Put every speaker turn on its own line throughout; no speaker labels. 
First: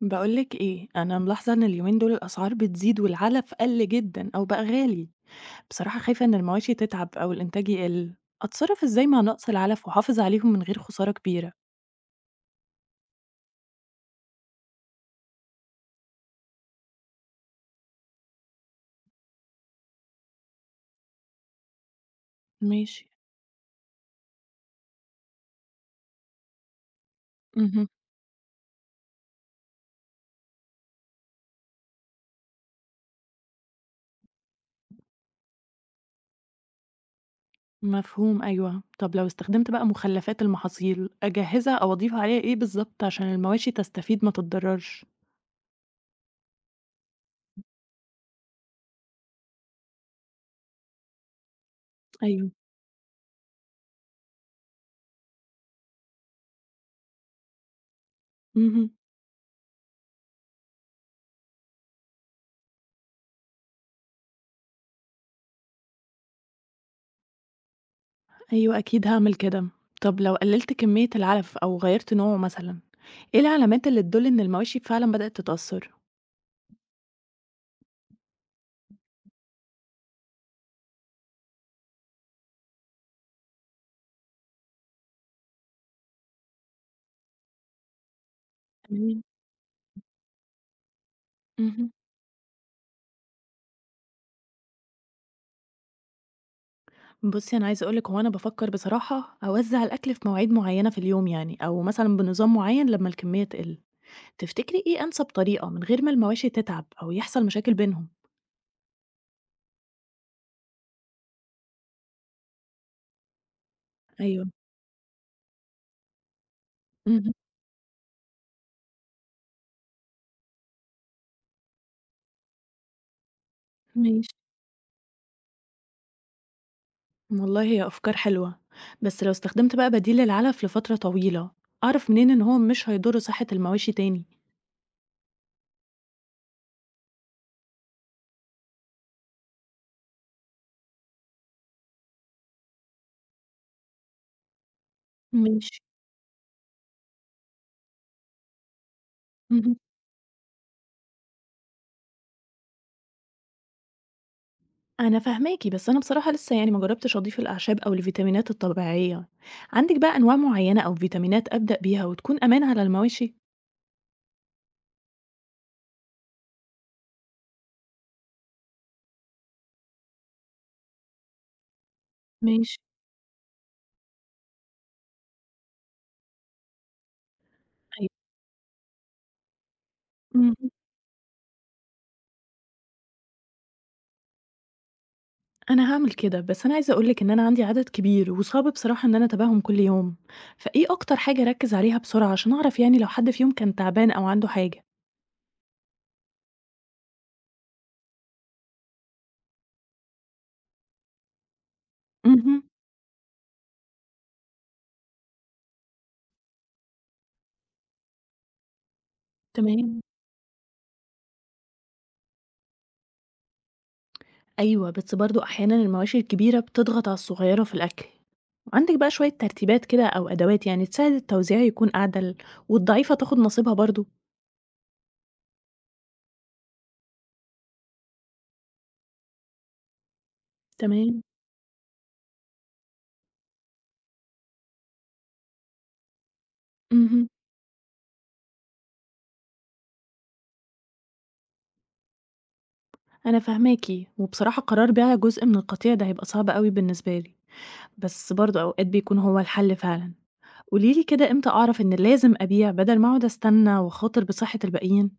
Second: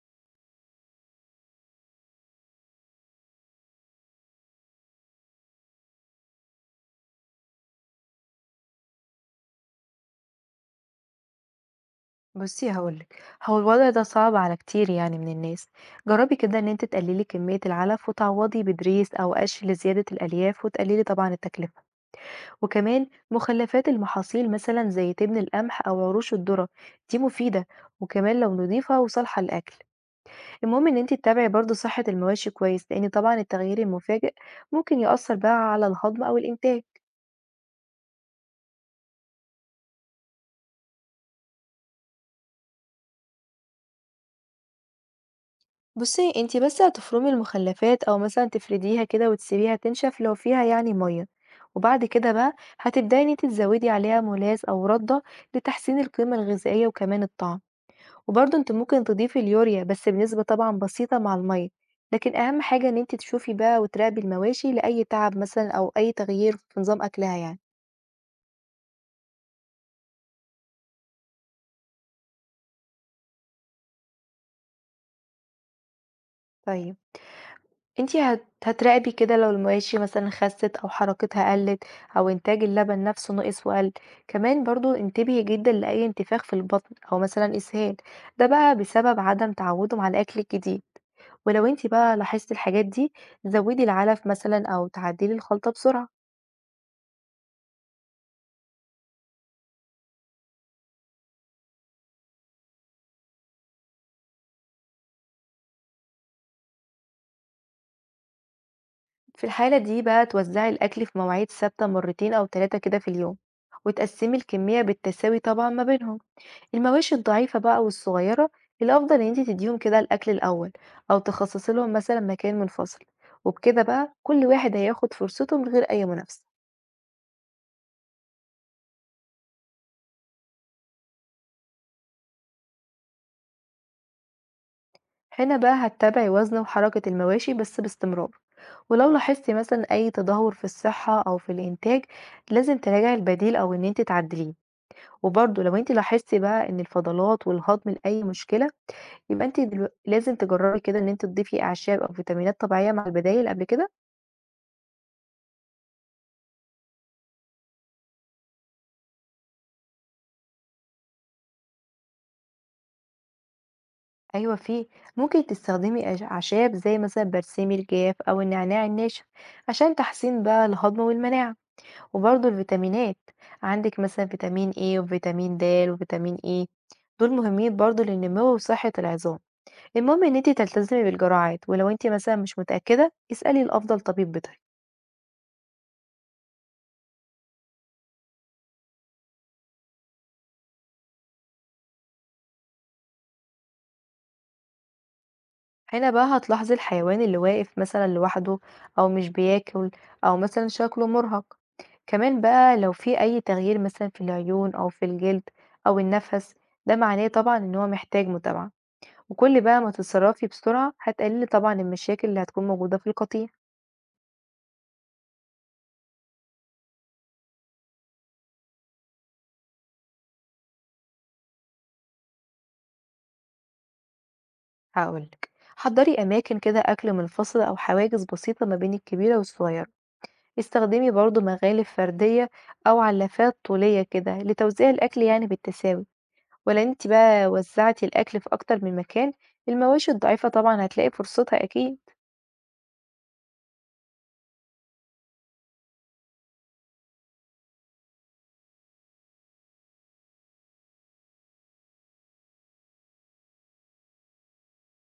بقولك ايه، انا ملاحظه ان اليومين دول الاسعار بتزيد والعلف قل جدا او بقى غالي. بصراحه خايفه ان المواشي تتعب او الانتاج يقل. اتصرف ازاي مع نقص العلف واحافظ عليهم من غير خساره كبيره؟
بُصّي هاقول لِك، هو الوضع ده صعب على كتير يعني من الناس، جرّبي كده إن أنتِ تقللي كمية العلف وتعوضي بدريس أو قش لزيادة الألياف وتقللي طبعًا التكلفة، وكمان
ماشي.
مخلفات المحاصيل مثلًا زي تبن القمح أو عروش الذرة دي مفيدة،
مهم.
وكمان لو نضيفة وصالحة للأكل، المهم إن أنتِ تتابعي برضه صحة المواشي كويس، لإن طبعًا التغيير المفاجئ ممكن يأثّر بقى على الهضم أو الإنتاج.
مفهوم، ايوه. طب لو استخدمت بقى مخلفات المحاصيل، اجهزها او اضيف عليها ايه بالظبط عشان المواشي تستفيد ما تتضررش؟
بُصّي، أنتِ بس هتفرمي المخلفات أو مثلًا تفرديها كده وتسيبيها تنشف لو فيها يعني مَيّة، وبعد كده
أيوه.
بقى هتبدئي إن أنتِ تزوّدي عليها ملاز أو رَدّة لتحسين القيمة الغذائية وكمان الطعم، وبرضه أنتِ
مهم.
ممكن تضيفي اليوريا بس بنسبة طبعًا بسيطة مع المَيّة، لكن أهم حاجة إن أنتِ تشوفي بقى وتراقبي المواشي لأي تعب مثلًا أو أي تغيير في نظام أكلها يعني.
ايوه، اكيد هعمل كده. طب لو قللت كميه العلف او غيرت نوعه مثلا، ايه العلامات اللي تدل ان المواشي فعلا بدات تتاثر؟
طيب. أنتِ هتراقبي كده لو المواشي مثلًا خسِّت أو حركتها قلِّت أو إنتاج اللبن نفسه نقِص وقَل، كمان برضه انتبهي جدًا لأي انتفاخ في البطن أو مثلًا إسهال، ده بقى بسبب عدم تعوُّدهم على الأكل الجديد، ولو أنتِ
اهم.
بقى لاحظتِ الحاجات دي زوِّدي العلف مثلًا أو تعدِّلي الخلطة بسرعة.
بُصّي، أنا عايزة أقول لِك هو أنا بافكّر بصراحة أوزّع الأكل في مواعيد معيّنة في اليوم يعني، أو مثلًا بنظام معيّن لمّا الكمية تقِل. تفتكري إيه أنسب طريقة من غير ما المواشي تتعب أو يحصل مشاكل بينهم؟
في الحالة دي بقى توزّعي الأكل في مواعيد ثابتة مرتين أو 3 كده في اليوم، وتقسِّمي
أيوه.
الكمية بالتساوي طبعًا ما بينهم. المواشي
اهم.
الضعيفة بقى والصغيرة الأفضل إن انتي تديهم كده الأكل الأول، أو تخصصي لهم مثلا مكان منفصل، وبكده بقى
ماشي.
كل واحد هياخد فرصته من غير أي منافسة.
والله هي أفكار حلوة، بس لو استخدمت بقى بديل للعلف لفترة طويلة، أعرف منين إن هو مش هيضر صحة المواشي تاني؟
هنا بقى هتتابعي وزن وحركة المواشي بس باستمرار، ولو لاحظتي مثلا أي تدهور في الصحة أو في الإنتاج لازم تراجعي البديل أو إن انتي تعدليه، وبرضه لو
ماشي.
انتي لاحظتي بقى إن الفضلات والهضم لأي مشكلة يبقى
اهم.
لازم تجربي كده إن انتي تضيفي أعشاب أو فيتامينات طبيعية مع البدايل قبل كده.
أنا فاهماكِ، بس أنا بصراحة لسه يعني ما جرّبتش أضيف الأعشاب أو الفيتامينات الطبيعية. عندِك بقى أنواع معيّنة أو فيتامينات أبدأ بيها وتكون أمان على المواشي؟
أيوه في، ممكن تستخدمي أعشاب زي مثلًا برسيم الجاف أو النعناع الناشف عشان تحسين بقى الهضم والمناعة، وبرضه
ماشي،
الفيتامينات عندك مثلًا فيتامين A وفيتامين د وفيتامين E، دول مهمين برضه
أيوه.
للنمو وصحة العظام. المهم إن
إمم،
أنتِ
إمم.
تلتزمي بالجرعات ولو أنتِ مثلًا مش متأكدة اسألي لأفضل طبيب بيطري.
أنا هاعمل كده، بس أنا عايزة أقول لِك إن أنا عندي عدد كبير وصعب بصراحة إن أنا أتابعهم كل يوم، فإيه أكتر حاجة أركّز عليها بسرعة عشان أعرف يعني لو حد فيهم كان تعبان أو عنده حاجة؟
هنا بقى هتلاحظي الحيوان اللي واقف مثلا لوحده أو مش بياكل أو مثلا شكله مرهق، كمان
اهم،
بقى لو في أي تغيير مثلا في العيون أو في الجلد أو النفس، ده معناه طبعا إن هو محتاج متابعة، وكل بقى ما
تمام.
تتصرفي بسرعة هتقللي طبعا المشاكل اللي هتكون موجودة في القطيع.
أيوه، بس برضه أحيانًا المواشي الكبيرة بتضغط على الصغيّرة في الأكل. عندِك بقى شوية ترتيبات كده أو أدوات يعني تساعد التوزيع يكون أعدل والضعيفة تاخد نصيبها برضه.
هقولك، حضري أماكن كده أكل منفصلة أو حواجز بسيطة ما بين الكبيرة والصغيرة، استخدمي
تمام،
برضو مغالف فردية أو علافات طولية كده لتوزيع الأكل يعني بالتساوي، ولو أنتِ
اهم،
بقى وزّعتِ الأكل في أكتر من مكان، المواشي الضعيفة طبعًا هتلاقي فرصتها أكيد.
أنا فاهماكِ، وبصراحة قرار بيع جزء من القطيع ده هيبقى صعب أوي بالنسبة لي، بس برضه أوقات بيكون هو الحل فعلًا. قولي لي كده إمتى أعرف إن لازم أبيع بدل ما أقعد أستنى وأخاطر بصحة الباقيين؟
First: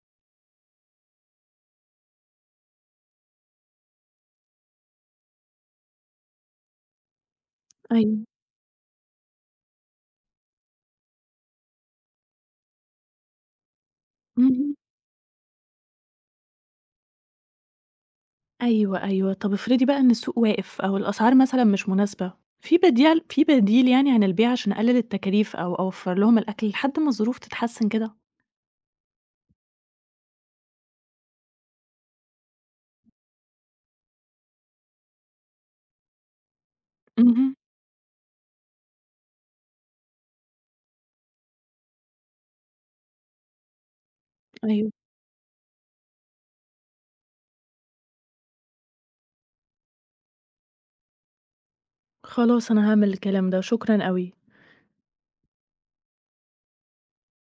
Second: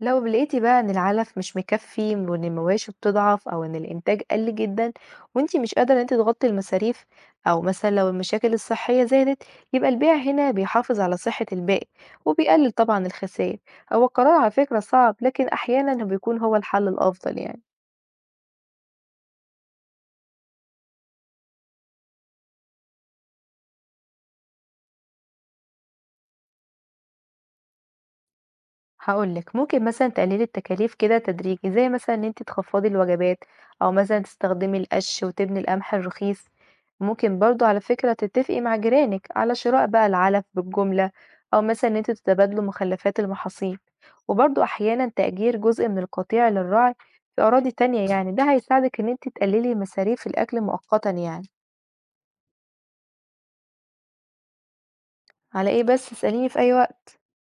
لو لقيتِ بقى إن العلف مش مكفّي وإن المواشي بتضعف أو إن الإنتاج قَل جدًا وأنتِ مش قادرة إن أنتِ تغطّي المصاريف، أو مثلًا لو
أيوه،
المشاكل الصحية زادت، يبقى البيع هنا بيحافظ على صحة البائع، وبيقلل طبعًا الخسائر، هو القرار على
اهم.
فكرة صعب لكن أحيانًا بيكون هو الحل الأفضل يعني.
أيوه، أيوه. طب افرضي بقى إن السوق واقف أو الأسعار مثلًا مش مناسبة، في بديل يعني عن البيع عشان أقلل التكاليف أو أوفّر لهم الأكل لحد ما الظروف تتحسن كده؟
هاقول لِك، ممكن مثلًا تقللي التكاليف كده تدريجي، زي مثلًا إن أنتِ تخفضي الوجبات، أو مثلًا تستخدمي القش وتبني القمح الرخيص، ممكن
اهم،
برضه على فكرة تتفقي مع جيرانِك على شراء بقى العلف بالجملة، أو مثلًا إن أنتم تتبادلوا مخلفات المحاصيل، وبرضه
أيوه.
أحيانًا تأجير جزء من القطيع للرعي في أراضي تانية يعني، ده هيساعدك إن أنتِ تقللي مصاريف الأكل مؤقتًا يعني.
خلاص أنا هاعمل الكلام ده، شكرًا أوي.
على إيه بس؟ اسأليني في أي وقت.